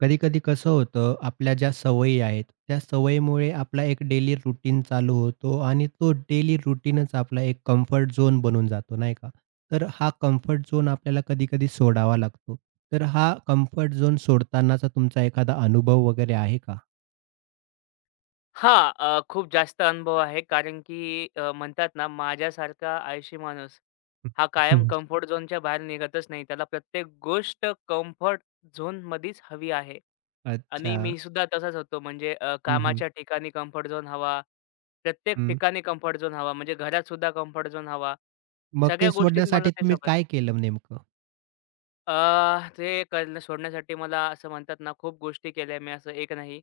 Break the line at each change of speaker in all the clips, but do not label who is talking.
कधी-कधी कसं होतं, आपल्या ज्या सवयी आहेत, त्या सवयीमुळे आपला एक डेली रूटीन चालू होतो आणि तो डेली रूटीनच आपला एक कम्फर्ट झोन बनून जातो, नाही का? तर हा कम्फर्ट झोन आपल्याला कधी-कधी सोडावा लागतो. तर हा कम्फर्ट झोन सोडतानाचा तुमचा एखादा अनुभव वगैरे आहे का?
हां, खूप जास्त अनुभव आहे कारण की म्हणतात ना, माझ्यासारखा आळशी माणूस हा कायम
हम्म.
कम्फर्ट झोनच्या बाहेर निघतच नाही. त्याला प्रत्येक गोष्ट कम्फर्ट झोनमध्येच हवी आहे. आणि
अच्छा.
मी सुद्धा तसाच होतो. म्हणजे
हं, हं.
कामाच्या ठिकाणी कम्फर्ट झोन हवा. प्रत्येक
हं.
ठिकाणी कम्फर्ट झोन हवा. म्हणजे घरात सुद्धा कम्फर्ट झोन हवा.
मग
सगळ्या
ते
गोष्टीत मला
सोडण्यासाठी
तेच
तुम्ही
हवंय.
काय केलं नेमकं?
ते करणं सोडण्यासाठी मला असं म्हणतात ना, खूप गोष्टी केल्या मी, असं एक नाही.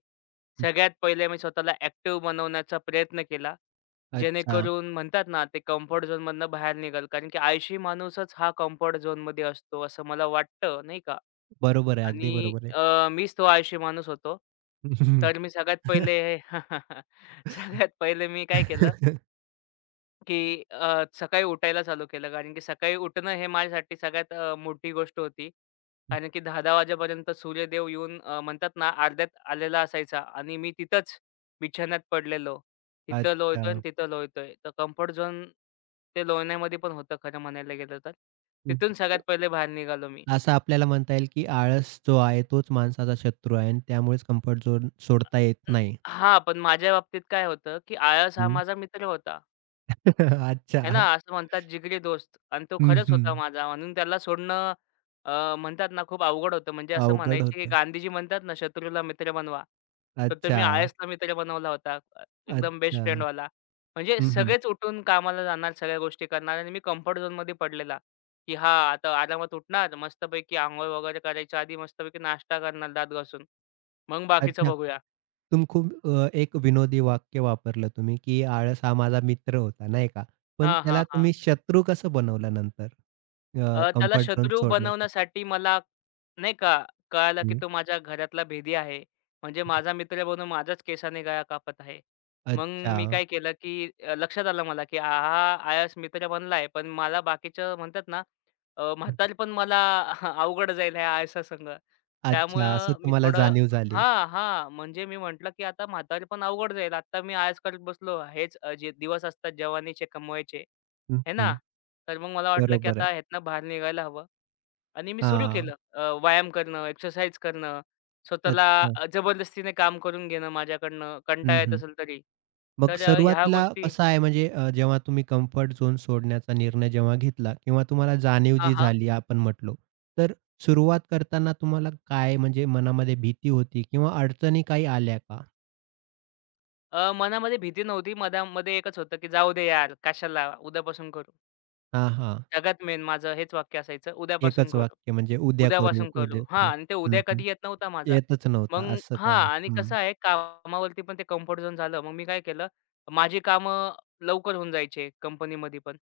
सगळ्यात पहिले मी स्वतःला ॲक्टिव्ह बनवण्याचा प्रयत्न केला.
अच्छा.
जेणेकरून म्हणतात ना, ते कम्फर्ट झोनमधनं बाहेर निघाल. कारण की आळशी माणूसच हा कम्फर्ट झोनमध्ये असतो, असं मला वाटतं, नाही का?
बरोबर आहे. अगदी
आणि
बरोबर आहे.
मीच तो आळशी माणूस होतो. तर मी सगळ्यात पहिले हे सगळ्यात पहिले मी काय केलं, की सकाळी उठायला चालू केलं. कारण की सकाळी उठणं हे माझ्यासाठी सगळ्यात मोठी गोष्ट होती. कारण की 10-10 वाजेपर्यंत सूर्यदेव येऊन, म्हणतात ना, अर्ध्यात आलेला असायचा आणि मी तिथंच बिछान्यात पडलेलो. तिथं
अच्छा.
लोळतोय आणि तिथं लोळतोय. तर कम्फर्ट झोन ते लोळण्यामध्ये पण होतं खरं म्हणायला गेलं तर.
हं.
तिथून सगळ्यात पहिले बाहेर निघालो मी.
असं आपल्याला म्हणता येईल, की आळस जो आहे तोच माणसाचा शत्रू आहे आणि त्यामुळेच कम्फर्ट झोन सोडता येत
अं,
नाही.
हां, पण माझ्या बाबतीत काय होतं, की आळस हा
हं.
माझा मित्र होता. आहे ना,
अच्छा.
असं म्हणतात जिगरी दोस्त आणि तो
हं,
खरंच
हं.
होता माझा म्हणून त्याला सोडणं म्हणतात ना खूप अवघड होतं. म्हणजे असं
अवघड
म्हणायचे की
होतं.
गांधीजी म्हणतात ना, "शत्रूला मित्र बनवा." तर
अच्छा,
तुम्ही आयसला मित्र बनवला होता. एकदम बेस्ट
अच्छा.
फ्रेंड वाला, म्हणजे
हं, हं.
सगळेच उठून कामाला जाणार, सगळ्या गोष्टी करणार आणि मी कम्फर्ट झोनमध्ये पडलेला, की हां, आता आरामात उठणार, मस्तपैकी अंघोळ वगैरे करायच्या आधी मस्तपैकी नाश्ता करणार दात घासून. मग बाकीचं
अच्छा.
बघूया.
तुम्ही खूप एक विनोदी वाक्य वापरलं तुम्ही, की आळस हा माझा मित्र होता, नाही का? पण
हां, हां,
त्याला
हां.
तुम्ही शत्रू कसं बनवलं नंतर
त्याला
कम्फर्ट झोन
शत्रू
सोडण्यासाठी?
बनवण्यासाठी मला, नाही का, कळालं की
हं.
तो माझ्या घरातला भेदी आहे. म्हणजे माझा मित्र बनून माझ्याच केसाने गळा कापत आहे. मग
अच्छा,
मी काय केलं की लक्षात आलं मला की हा हा आयस मित्र बनला आहे, पण मला बाकीचं म्हणतात ना, म्हातारपण मला अवघड जाईल ह्या आयसासंग.
अच्छा. असं
त्यामुळं मी
तुम्हाला
थोडं
जाणीव झाली.
हां, हां. म्हणजे मी म्हटलं की आता म्हातारपण अवघड जाईल. आता मी आळस करत बसलो. हेच, जे दिवस असतात जवानीचे कमवायचे,
हं,
हे ना?
हं.
तर मग मला वाटलं, की
बरोबर
आता
आहे.
ह्यातनं बाहेर निघायला हवं आणि मी सुरू
हां.
केलं, व्यायाम करणं, एक्सरसाइज करणं, स्वतःला
अच्छा.
जबरदस्तीने काम करून घेणं माझ्याकडनं,
हं,
कंटाळा येत
हं.
असेल तरी.
मग
तर ह्या
सुरुवातीला
गोष्टी
कसं आहे म्हणजे जेव्हा तुम्ही कम्फर्ट झोन सोडण्याचा निर्णय जेव्हा घेतला किंवा तुम्हाला जाणीव
हां,
जी
हां.
झाली आपण म्हटलो, तर सुरुवात करताना तुम्हाला काय म्हणजे मनामध्ये भीती होती किंवा अडचणी काही आल्या का?
मनामध्ये भीती नव्हती. मधामध्ये एकच होतं, की जाऊ दे यार, कशाला, उद्यापासून करू.
हां, हां.
सगळ्यात मेन माझं हेच वाक्य असायचं, "उद्यापासून
एकच
करू,
वाक्य म्हणजे उद्या करू,
उद्यापासून करू."
उद्या
हां
करू.
आणि ते
हं,
उद्या
हं.
कधी येत नव्हता माझा.
येतच नव्हता
मग
असं
हां
का?
आणि
हं.
कसं आहे कामावरती पण ते कम्फर्ट झोन झालं. मग मी काय केलं, माझी कामं लवकर होऊन जायचे कंपनीमध्ये पण.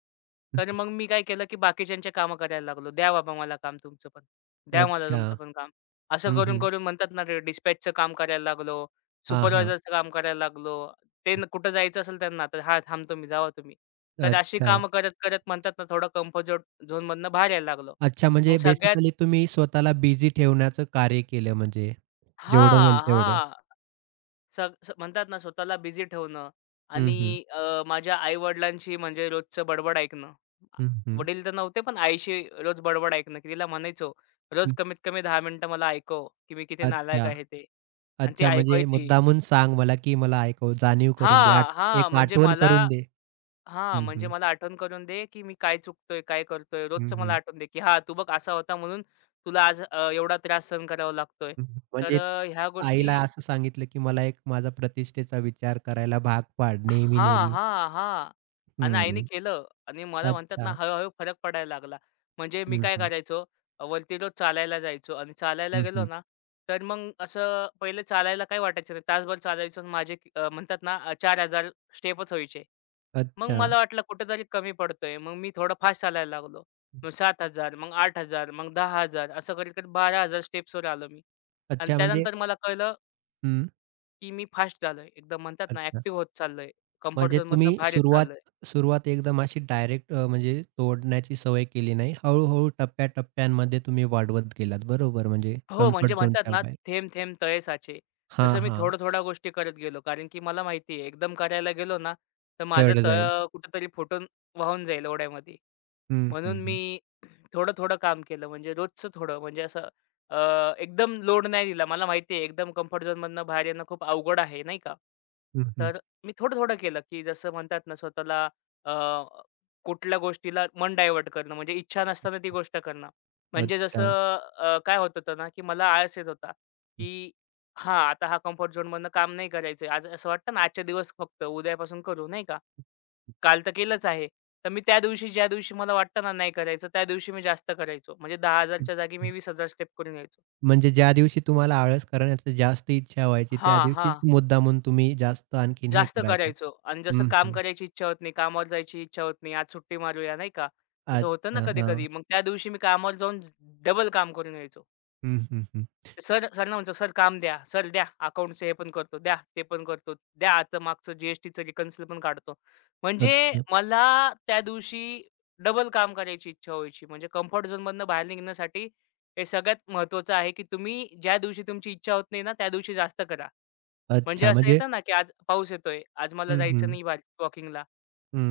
तर मग मी काय केलं, की बाकीच्यांचे कामं करायला लागलो. "द्या बाबा मला काम तुमचं पण, द्या मला
अच्छा.
तुमचं पण काम." असं
हं,
करून,
हं.
करून म्हणतात ना, डिस्पॅचचं काम करायला लागलो,
हां, हां.
सुपरवायझरचं काम करायला लागलो. ते न कुठं जायचं असेल त्यांना, तर "हां, थांबतो मी, जावा तुम्ही." तर अशी
अच्छा.
कामं करत-करत म्हणतात ना, थोडं कम्फर्ट झोन झोनमधनं बाहेर यायला लागलो.
अच्छा
ओके.
म्हणजे
सगळ्यात
बेसिकली तुम्ही स्वतःला बिझी ठेवण्याचं कार्य केलं म्हणजे जेवढं होईल
हां,
तेवढं.
हां. सग स म्हणतात ना, स्वतःला बिझी ठेवणं
हं, हं.
आणि, माझ्या आई-वडिलांशी म्हणजे रोजचं बडबड ऐकणं. आ
हं, हं.
वडील तर नव्हते, पण आईशी रोज बडबड ऐकणं, की तिला म्हणायचो, "रोज
हं.
कमीत कमी 10 मिनिटं मला ऐकव, की मी किती नालायक
अच्छा.
आहे ते." आणि ती
अच्छा, म्हणजे
ऐकवायची.
मुद्दामून सांग मला, की मला ऐकव जाणीव करून दे. आठ
हां, हां.
एक
म्हणजे
आठवण
मला,
करून दे.
हां,
हं,
म्हणजे
हं.
मला आठवण करून दे, की मी काय चुकतोय, काय करतोय.
हं,
रोजचं मला
हं.
आठवण दे, की हां, तू बघ असा होता म्हणून तुला आज, एवढा त्रास सहन करावा लागतोय.
हं, हं.
तर
म्हणजे
ह्या
आईला
गोष्टी
असं सांगितलं, की मला एक माझा प्रतिष्ठेचा विचार करायला भाग पाड
हां,
नेहमी-नेहमी.
हां, हां. आणि आईने
हं.
केलं आणि मला म्हणतात ना,
अच्छा.
हळू फरक पडायला लागला. म्हणजे मी
हं,
काय
हं.
करायचो, वरती रोज चालायला जायचो आणि चालायला
हं,
गेलो
हं.
ना, तर मग असं पहिले चालायला काही वाटायचं नाही. तासभर चालायचो आणि माझे म्हणतात ना, 4,000 स्टेपच व्हायचे. मग
अच्छा.
मला वाटलं कुठेतरी कमी पडतोय. मग मी थोडं फास्ट चालायला लागलो. मग 7,000 मग 8,000 मग 10,000 असं करीत-करीत 12,000 स्टेप्सवर आलो मी. आणि
अच्छा म्हणजे
त्यानंतर मला कळलं
हं.
की मी फास्ट झालोय. एकदम म्हणतात ना
अच्छा.
ॲक्टिव्ह होत चाललोय. कम्फर्ट
म्हणजे
झोनमधनं
तुम्ही
बाहेर येत
सुरुवात
चाललोय.
सुरुवात एकदम अशी डायरेक्ट म्हणजे तोडण्याची सवय केली नाही. हळू-हळू टप्प्या-टप्प्यांमध्ये तुम्ही वाढवत गेलात. बरोबर म्हणजे
हो, म्हणजे
कम्फर्ट
म्हणतात
झोनच्या
ना
बाहेर.
थेंब थेंब तळे साचे.
हां,
तसं मी
हां.
थोड्या-थोड्या गोष्टी करत गेलो. कारण की मला माहिती आहे एकदम करायला गेलो ना, तर माझं
चढ जाईल.
तळ कुठेतरी फुटून वाहून जाईल ओढ्यामध्ये.
हं, हं,
म्हणून
हं.
मी थोडं-थोडं काम केलं म्हणजे रोजचं थोडं म्हणजे असं, एकदम लोड नाही दिला. मला माहिती आहे एकदम कम्फर्ट झोनमधनं बाहेर येणं खूप अवघड आहे, नाही का.
हं, हं.
तर मी थोडं-थोडं केलं, की जसं म्हणतात ना स्वतःला अ, कुठल्या गोष्टीला मन डायव्हर्ट करणं म्हणजे इच्छा नसताना ती गोष्ट करणं. म्हणजे
अच्छा.
जसं, काय होत होतं ना, की मला आळस येत होता,
हं,
की हां, आता हा कम्फर्ट झोनमधनं काम नाही करायचं आज असं वाटतं ना आजचे दिवस फक्त उद्यापासून करू, नाही का. काल तर केलंच आहे. तर मी त्या दिवशी ज्या दिवशी मला वाटतं ना नाही करायचं, त्या दिवशी मी जास्त करायचो. म्हणजे 10,000च्या जागी मी
अच्छा.
20,000 स्टेप करून यायचो.
म्हणजे ज्या दिवशी तुम्हाला आळस करण्याची जास्त इच्छा व्हायची, त्या
हां,
दिवशीच
हां.
मुद्दामून तुम्ही जास्त आणखीन हे
जास्त
करायचं.
करायचो आणि जसं
हं,
काम
हं.
करायची इच्छा होत नाही, कामावर जायची इच्छा होत नाही, आज सुट्टी मारूया नाही का? असं होतं ना
अच्छा, हां.
कधी-कधी. मग त्या दिवशी मी कामावर जाऊन डबल काम करून यायचो.
हं, हं, हं.
सरना म्हणतो, "सर काम द्या, सर द्या अकाउंटचं हे पण करतो, द्या ते पण करतो, द्या आजचं मागचं जी एस रिकन्सिल पण काढतो." म्हणजे
अच्छा.
मला त्या दिवशी डबल काम करायची इच्छा व्हायची. म्हणजे कम्फर्ट झोनमधनं बाहेर निघण्यासाठी हे सगळ्यात महत्त्वाचं आहे, की तुम्ही ज्या दिवशी तुमची इच्छा होत नाही ना, त्या दिवशी जास्त करा. म्हणजे
अच्छा,
असं
म्हणजे
येतं ना, की आज पाऊस येतोय, आज मला
हं,
जायचं
हं,
नाही वॉकिंगला.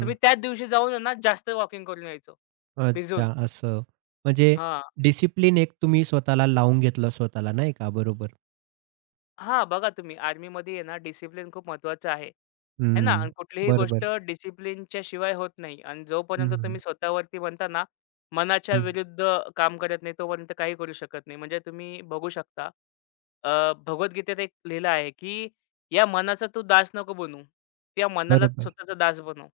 तर मी त्याच दिवशी जाऊन आहे ना, जास्त वॉकिंग करून यायचो
अच्छा
भिजून.
असं. म्हणजे
हां.
डिसिप्लिन एक तुम्ही स्वतःला लावून घेतलं स्वतःला नाही का? बरोबर.
हां, बघा तुम्ही आर्मीमध्ये आहे ना, डिसिप्लिन खूप महत्त्वाचं आहे. आहे ना?
हं.
आणि कुठलीही गोष्ट
बरोबर.
डिसिप्लिनच्या शिवाय होत नाही आणि जोपर्यंत
हं, हं.
तुम्ही स्वतःवरती म्हणता ना, मनाच्या
हं.
विरुद्ध काम करत नाही, तोपर्यंत काही करू शकत नाही. म्हणजे तुम्ही बघू शकता, अ, भगवद्गीतेत एक लिहिलं आहे, की "या मनाचा तू दास नको बनू. त्या मनालाच
बरोबर.
स्वतःचा दास बनव."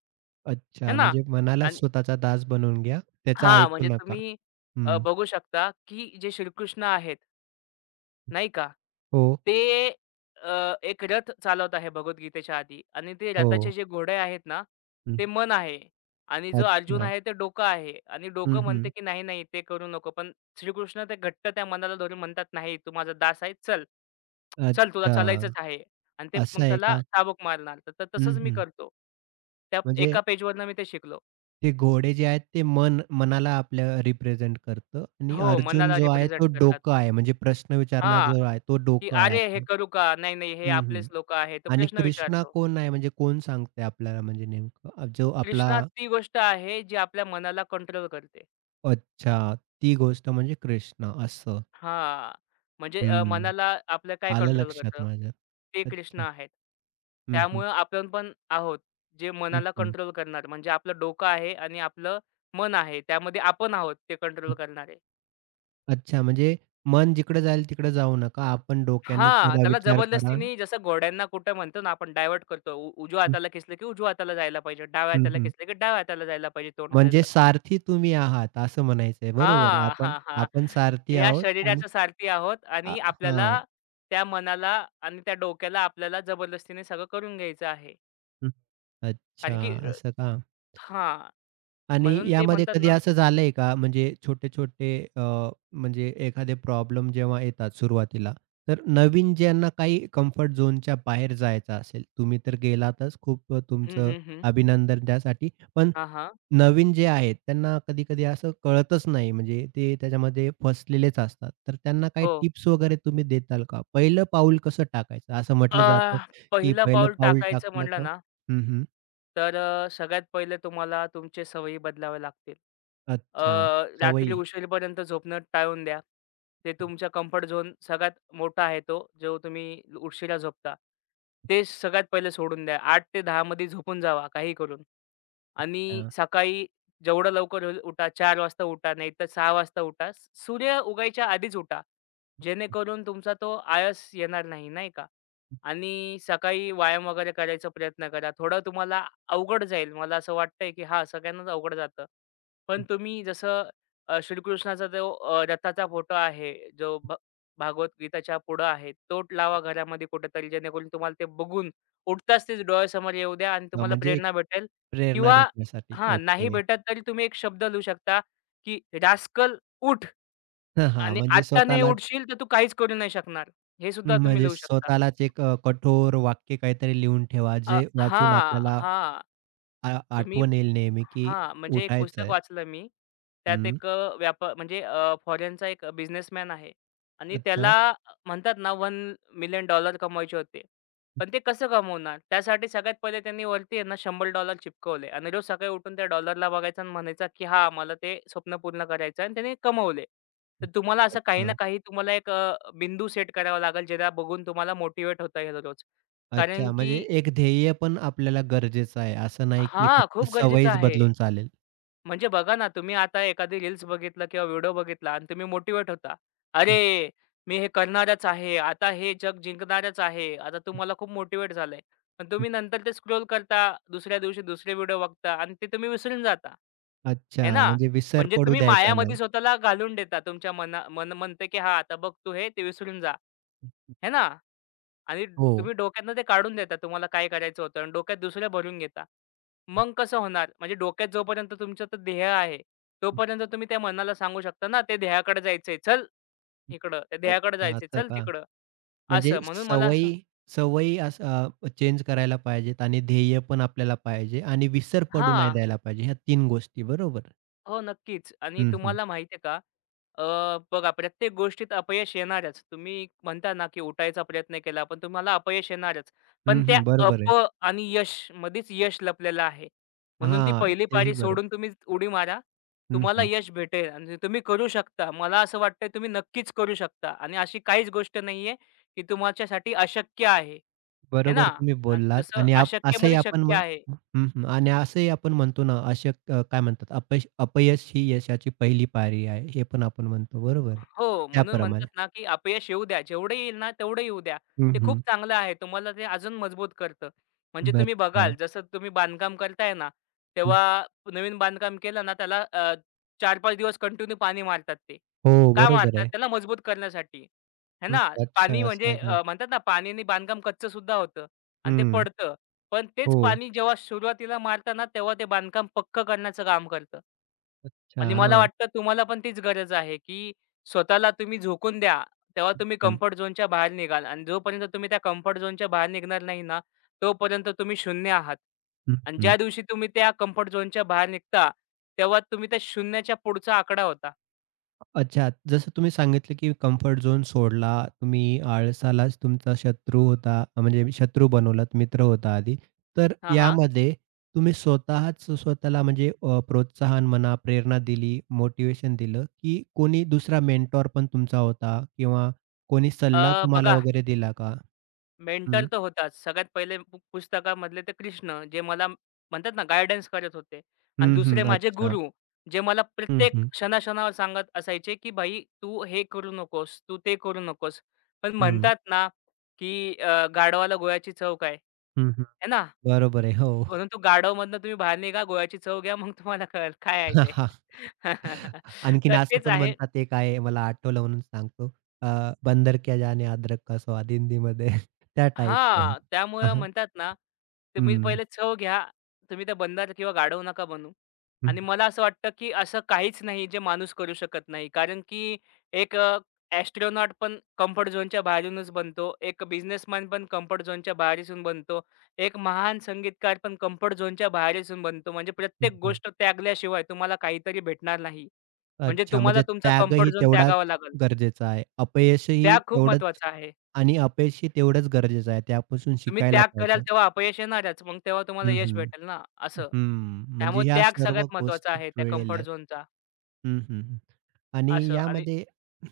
है
अच्छा,
ना?
म्हणजे मनाला
आणि
स्वतःचा दास बनवून घ्या. त्याचं
हां,
ऐकू
म्हणजे
नका.
तुम्ही,
हं.
बघू शकता, की जे श्रीकृष्ण आहेत, नाही का?
हो,
ते, एक रथ चालवत आहे भगवद्गीतेच्या आधी आणि ते
हो.
रथाचे जे घोडे आहेत ना,
हं.
ते मन आहे आणि जो अर्जुन
अच्छा.
आहे ते डोकं आहे आणि
हं,
डोकं म्हणते,
हं.
की "नाही, नाही ते करू नको." पण श्रीकृष्ण ते घट्ट त्या मनाला धरून म्हणतात, "नाही, तू माझा दास आहे. चल, चल तुला
अच्छा,
चालायचंच आहे." आणि ते मग
असं आहे
त्याला
का?
चाबूक मारणार. तर तर
हं,
तसंच मी
हं.
करतो. त्या
म्हणजे
एका पेजवरनं मी ते शिकलो.
ते घोडे जे आहेत ते मनाला आपल्या रिप्रेझेंट करतं आणि
हो,
अर्जुन
मनाला
जो आहे
रिप्रेझेंट
तो
करतात.
डोकं आहे म्हणजे प्रश्न विचारणारा
हां.
जो आहे तो
की
डोकं आहे
"अरे, हे
आपलं.
करू का? नाही, नाही, हे
हं, हं.
आपलेच लोकं आहेत." तो
आणि
प्रश्न
कृष्णा
विचारतो.
कोण आहे म्हणजे कोण सांगतंय आपल्याला म्हणजे नेमकं जो आपला
कृष्णा ती गोष्ट आहे, जी आपल्या मनाला कंट्रोल करते.
अच्छा, ती गोष्ट म्हणजे कृष्णा असं.
हां, म्हणजे,
हं.
मनाला आपलं काय
आलं
कंट्रोल
लक्षात
करतं?
माझ्या.
ते कृष्ण
अच्छा.
आहेत.
हं, हं.
त्यामुळं आपण पण आहोत, जे
हं,
मनाला
हं.
कंट्रोल करणार. म्हणजे आपलं डोकं आहे आणि आपलं मन आहे. त्यामध्ये आपण आहोत ते कंट्रोल करणारे.
अच्छा, म्हणजे मन जिकडे जाईल तिकडे जाऊ नका. आपण डोक्याने
हां,
थोडा
त्याला
विचार करा.
जबरदस्तीने जसं घोड्यांना कुठं म्हणतो ना आपण डायव्हर्ट करतो. उजव्या
हं,
हाताला खेचलं, की उजव्या हाताला जायला पाहिजे. डाव्या
हं,
हाताला
हं.
खेचलं, की डाव्या हाताला जायला पाहिजे तोंड.
म्हणजे सारथी तुम्ही आहात असं म्हणायचंय. बरोबर.
हां,
आपण
हां, हां.
आपण सारथी
या
आहोत आणि
शरीराच्या सारथी आहोत
आ
आणि आपल्याला
हां.
त्या मनाला आणि त्या डोक्याला आपल्याला जबरदस्तीने सगळं करून घ्यायचं आहे.
हं. अच्छा
कारण की
असं का?
हां,
आणि
म्हणून ते
यामध्ये
म्हणतात
कधी
ना
असं झालंय का, म्हणजे छोटे-छोटे म्हणजे एखादे प्रॉब्लेम जेव्हा येतात सुरुवातीला, तर नवीन ज्यांना काही कम्फर्ट झोनच्या बाहेर जायचं असेल, तुम्ही तर गेलातच, खूप
हं,
तुमचं
हं, हं.
अभिनंदन त्यासाठी. पण
हां, हां.
नवीन जे आहेत, त्यांना कधी-कधी असं कळतच नाही, म्हणजे ते त्याच्यामध्ये फसलेलेच असतात. तर त्यांना काही
हो.
टिप्स वगैरे तुम्ही देताल का? पहिलं पाऊल कसं टाकायचं? असं
अ,
म्हटलं जातं, की
पहिलं
पहिलं
पाऊल
पाऊल
टाकायचं
टाकलं
म्हणलं
का
ना,
हं, हं.
तर, सगळ्यात पहिले तुम्हाला तुमचे सवयी बदलावे लागतील. अ,
अच्छा.
रात्री
सवयी.
उशीरपर्यंत झोपणं टाळून द्या. ते तुमचा कम्फर्ट झोन सगळ्यात मोठा आहे तो, जो तुम्ही उशिरा झोपता. ते सगळ्यात पहिले सोडून द्या. 8 ते 10 मध्ये झोपून जावा काहीही करून. आणि
हां.
सकाळी जेवढं लवकर होईल उठा. 4 वाजता उठा, नाहीतर 6 वाजता उठा. सूर्य उगायच्या आधीच उठा. जेणेकरून तुमचा तो आळस येणार नाही, नाही का? आणि सकाळी व्यायाम वगैरे करायचा प्रयत्न करा. थोडं तुम्हाला अवघड जाईल. मला असं वाटतंय, की हां, सगळ्यांनाच अवघड जातं. पण तुम्ही जसं, श्रीकृष्णाचा जो, रथाचा फोटो आहे, जो भागवत गीताच्या पुढं आहे, तो लावा घरामध्ये कुठेतरी जेणेकरून तुम्हाला ते बघून उठताच तेच डोळ्यासमोर येऊ द्या आणि
हां,
तुम्हाला
म्हणजे एक
प्रेरणा भेटेल
प्रेरणा
किंवा
भेटण्यासाठी.
हां, नाही
ओके.
भेटत तरी तुम्ही एक शब्द लिहू शकता, की "रास्कल उठ
हां, हां.
आणि
म्हणजे
आत्ता नाही
स्वतःलाच
उठशील तर तू काहीच करू नाही शकणार." हे सुद्धा तुम्ही
म्हणजे
लिहू शकता.
स्वतःलाच एक कठोर वाक्य काहीतरी लिहून ठेवा, जे वाचून
हां,
आपल्याला
हां.
आ
तुम्ही
आठवण येईल नेहमी, की
हां, म्हणजे एक
उठायचं
पुस्तक
आहे.
वाचलं मी. त्यात
हं.
एक, अ, व्यापा म्हणजे फॉरेनचा एक बिझनेसमॅन आहे आणि
अच्छा,
त्याला, म्हणतात ना, $1,000,000 कमवायचे होते. पण ते कसं कमवणार? त्यासाठी सगळ्यात पहिले त्यांनी वरती आहे ना $100 चिपकवले आणि रोज सकाळी उठून त्या डॉलरला बघायचा आणि म्हणायचा, की "हां, मला ते स्वप्न पूर्ण करायचं आहे" आणि त्याने कमवले. तर तुम्हाला असं काही
अच्छा,
ना काही तुम्हाला एक, बिंदू सेट करावा लागेल, ज्याला बघून तुम्हाला मोटिव्हेट होता येईल रोज. कारण
अच्छा. म्हणजे
की
एक ध्येय पण आपल्याला गरजेचं आहे. असं नाही, की
हां,
फक्त
खूप गरजेचं
सवयीच
आहे.
बदलून चालेल.
म्हणजे बघा ना, तुम्ही आता एखादी रील्स बघितलं किंवा व्हिडिओ बघितला आणि तुम्ही मोटिव्हेट होता.
हं,
"अरे, मी हे करणारच आहे. आता हे जग जिंकणारच आहे." आता
हं,
तुम्हाला खूप मोटिव्हेट झालंय. पण
हं.
तुम्ही नंतर ते स्क्रोल करता, दुसऱ्या दिवशी दुसरे व्हिडिओ बघता आणि ते तुम्ही विसरून जाता. हे
अच्छा,
ना?
म्हणजे विसर
म्हणजे
पडू
तुम्ही
द्यायचा
मायामध्ये
नाही.
स्वतःला घालून देता. तुमच्या मन म्हणते, की "हां, आता बघ तू हे, ते विसरून जा." हे ना? आणि
हो.
तुम्ही डोक्यातनं ते काढून देता तुम्हाला काय करायचं होतं आणि डोक्यात दुसरं भरून घेता. मग कसं होणार? म्हणजे डोक्यात जोपर्यंत तुमचं तर ध्येय आहे, तोपर्यंत तुम्ही त्या मनाला सांगू शकता ना, "ते ध्येयाकडे जायचंय, चल इकडं. त्या ध्येयाकडे
अच्छा,
जायचंय,
असं
चल
का?
तिकडं." असं
म्हणजे
म्हणून मला असं
सवयी सवयी असं चेंज करायला पाहिजेत आणि ध्येय पण आपल्याला पाहिजे आणि विसर पडू नाही
हां.
द्यायला पाहिजे. ह्या 3 गोष्टी बरोबर.
हो, नक्कीच. आणि
हं, हं.
तुम्हाला माहिती आहे का, बघा प्रत्येक गोष्टीत अपयश येणारच. तुम्ही म्हणता ना, की उठायचा प्रयत्न केला, पण तुम्हाला अपयश येणारच. पण
हं,
त्या
हं. बरोबर आहे.
अप आणि यश मध्येच यश लपलेलं आहे. म्हणून ती
हां,
पहिली
तेही
पारी
बरोबर.
सोडून तुम्ही उडी मारा.
हं,
तुम्हाला
हं.
यश भेटेल आणि तुम्ही करू शकता. मला असं वाटतंय तुम्ही नक्कीच करू शकता आणि अशी काहीच गोष्ट नाहीये, की तुमच्यासाठी अशक्य आहे. है ना?
बरोबर तुम्ही बोललात
जसं
आणि आप असंही
अशक्यमध्ये
आपण
शक्य
म्हण
आहे.
हं, हं. आणि असंही आपण म्हणतो ना, अशक काय म्हणतात अपयश अपयश ही यशाची पहिली पायरी आहे, हे पण आपण म्हणतो बरोबर.
हो, म्हणून म्हणतात
त्याप्रमाणे.
ना, की अपयश येऊ द्या. जेवढं येईल ना, तेवढं येऊ द्या.
हं,
ते खूप
हं.
चांगलं आहे. तुम्हाला ते अजून मजबूत करतं. म्हणजे तुम्ही
अच्छा.
बघाल, जसं तुम्ही बांधकाम करताय ना,
हं.
तेव्हा नवीन बांधकाम केलं ना, त्याला, 4-5 दिवस कंटिन्यू पाणी मारतात ते.
हो,
का
बरोबर
मारतात?
आहे.
त्याला मजबूत करण्यासाठी. है
हं.
ना?
अच्छा
पाणी
असं
म्हणजे,
आहे का?
म्हणतात ना, पाण्याने बांधकाम कच्चं सुद्धा होतं आणि ते
हं.
पडतं. पण तेच
हो.
पाणी जेव्हा सुरुवातीला मारतात तेव्हा ते बांधकाम पक्कं करण्याचं काम करतं.
अच्छा,
आणि मला
हां.
वाटतं तुम्हाला पण तीच गरज आहे, की स्वतःला तुम्ही झोकून द्या. तेव्हा तुम्ही
हं,
कम्फर्ट झोनच्या बाहेर निघाल आणि जोपर्यंत तुम्ही त्या कम्फर्ट झोनच्या बाहेर निघणार नाही ना, तोपर्यंत तुम्ही शून्य आहात.
हं,
आणि
हं.
ज्या दिवशी तुम्ही त्या कम्फर्ट झोनच्या बाहेर निघता, तेव्हा तुम्ही त्या शून्याच्या पुढचा आकडा होता.
अच्छा, जसं तुम्ही सांगितलं, की कम्फर्ट झोन सोडला, तुम्ही आळसालाच तुमचा शत्रू होता, म्हणजे शत्रू बनवलात, मित्र होता आधी. तर
हां, हां.
यामध्ये तुम्ही स्वतःच स्वतःला म्हणजे प्रोत्साहन म्हणा, प्रेरणा दिली, मोटिवेशन दिलं, की कोणी दुसरा मेंटॉर पण तुमचा होता किंवा कोणी सल्ला तुम्हाला
बघा
वगैरे दिला का?
मेंटर
हं,
तर होताच. सगळ्यात पहिले पुस्तकामधले ते कृष्ण जे मला म्हणतात ना गाईडन्स करत होते आणि
हं,
दुसरे
हं.
माझे
अच्छा.
गुरु जे मला
हं,
प्रत्येक
हं,
क्षणाक्षणावर सांगत असायचे, की "भाई तू हे करू नकोस, तू ते करू नकोस." पण
हं,
म्हणतात ना, की "गाढवाला गुळाची चव काय?"
हं, हं.
आहे ना?
बरोबर आहे. हो.
म्हणून तो गाढवमधनं तुम्ही बाहेर निघा, गुळाची चव घ्या, मग तुम्हाला कळेल काय आहे ते.
आणखीन
तर
असं
तेच
पण
आहे
म्हणतात ते आहे मला आठवलं म्हणून सांगतो. अ, बंदर क्या जाने अदरक का स्वाद हिंदीमध्ये त्या टाइपचं.
हां,
हां,
त्यामुळं
हां.
म्हणतात ना, तुम्ही
हं,
पहिले चव घ्या. तुम्ही त्या बंदर किंवा गाढव नका बनू.
हं,
आणि मला असं वाटतं, की असं काहीच नाही जे माणूस करू शकत नाही. कारण की एक, ॲस्ट्रोनॉट पण कम्फर्ट झोनच्या बाहेरूनच बनतो. एक बिझनेसमॅन पण कम्फर्ट झोनच्या बाहेरच बनतो. एक महान संगीतकार पण कम्फर्ट झोनच्या बाहेरच बनतो. म्हणजे प्रत्येक
हं,
गोष्ट त्यागल्याशिवाय तुम्हाला काहीतरी भेटणार नाही. म्हणजे
अच्छा
तुम्हाला
म्हणजे
तुमचा कम्फर्ट
त्यागही
झोन
तेवढाच
त्यागावा लागेल.
गरजेचा आहे. अपयशही
त्याग खूप
तेवढंच
महत्त्वाचा आहे.
आणि अपयशही तेवढंच गरजेचं आहे. त्यापासून
तुम्ही
शिकायला
त्याग कराल
पाहिजे.
तेव्हा अपयश येणारच. मग तेव्हा तुम्हाला
हं,
यश
हं.
भेटेल ना असं.
हं, म्हणजे
त्यामुळे
ह्या
त्याग
सर्व
सगळ्यात महत्त्वाचा
गोष्टी
आहे त्या
जुळलेल्या
कम्फर्ट
आहेत.
झोनचा
हं, हं. आणि
असं आणि
यामध्ये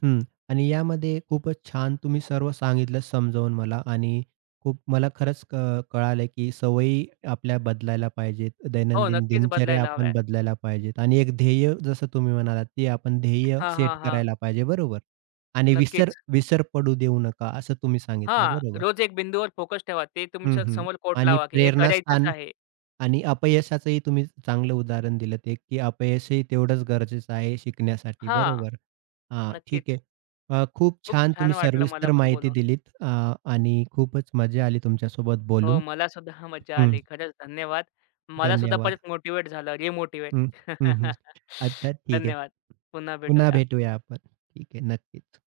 हं. आणि यामध्ये खूपच छान तुम्ही सर्व सांगितलं समजावून मला आणि खूप मला खरंच क कळालं की सवयी आपल्या बदलायला पाहिजेत.
हो,
दैनंदिन
नक्कीच
दिनचर्या
बदलायला
आपण
हवाय.
बदलायला पाहिजेत आणि एक ध्येय जसं तुम्ही म्हणालात, ते आपण ध्येय
हां, हां,
सेट
हां.
करायला पाहिजे बरोबर. आणि विसर
नक्कीच.
विसर पडू देऊ नका असं तुम्ही सांगितलं
हां,
बरोबर.
रोज एक बिंदूवर फोकस ठेवा. ते
हं,
तुमच्या
हं.
समोर कोट
आणि
लावा, की हे करायचंच
प्रेरणास्थान
आहे.
आणि अपयशाचंही तुम्ही चांगलं उदाहरण दिलंत एक, की अपयशही तेवढंच गरजेचं आहे शिकण्यासाठी,
हां,
बरोबर. हां, ठीक
नक्कीच.
आहे. खूप
खूप
छान
छान
तुम्ही
वाटलं मला
सर्विस्तर
पण
माहिती
बोलून.
दिलीत आणि खूपच मजा आली तुमच्यासोबत
हो,
बोलून.
मला सुद्धा मज्जा
हं,
आली. खरंच धन्यवाद. मला सुद्धा परत
धन्यवाद.
मोटिव्हेट झालं, रिमोटिव्हेट.
हं, हं, हं. अच्छा ठीक आहे.
धन्यवाद. पुन्हा
पुन्हा
भेटूया.
भेटूया आपण. ठीक आहे, नक्कीच.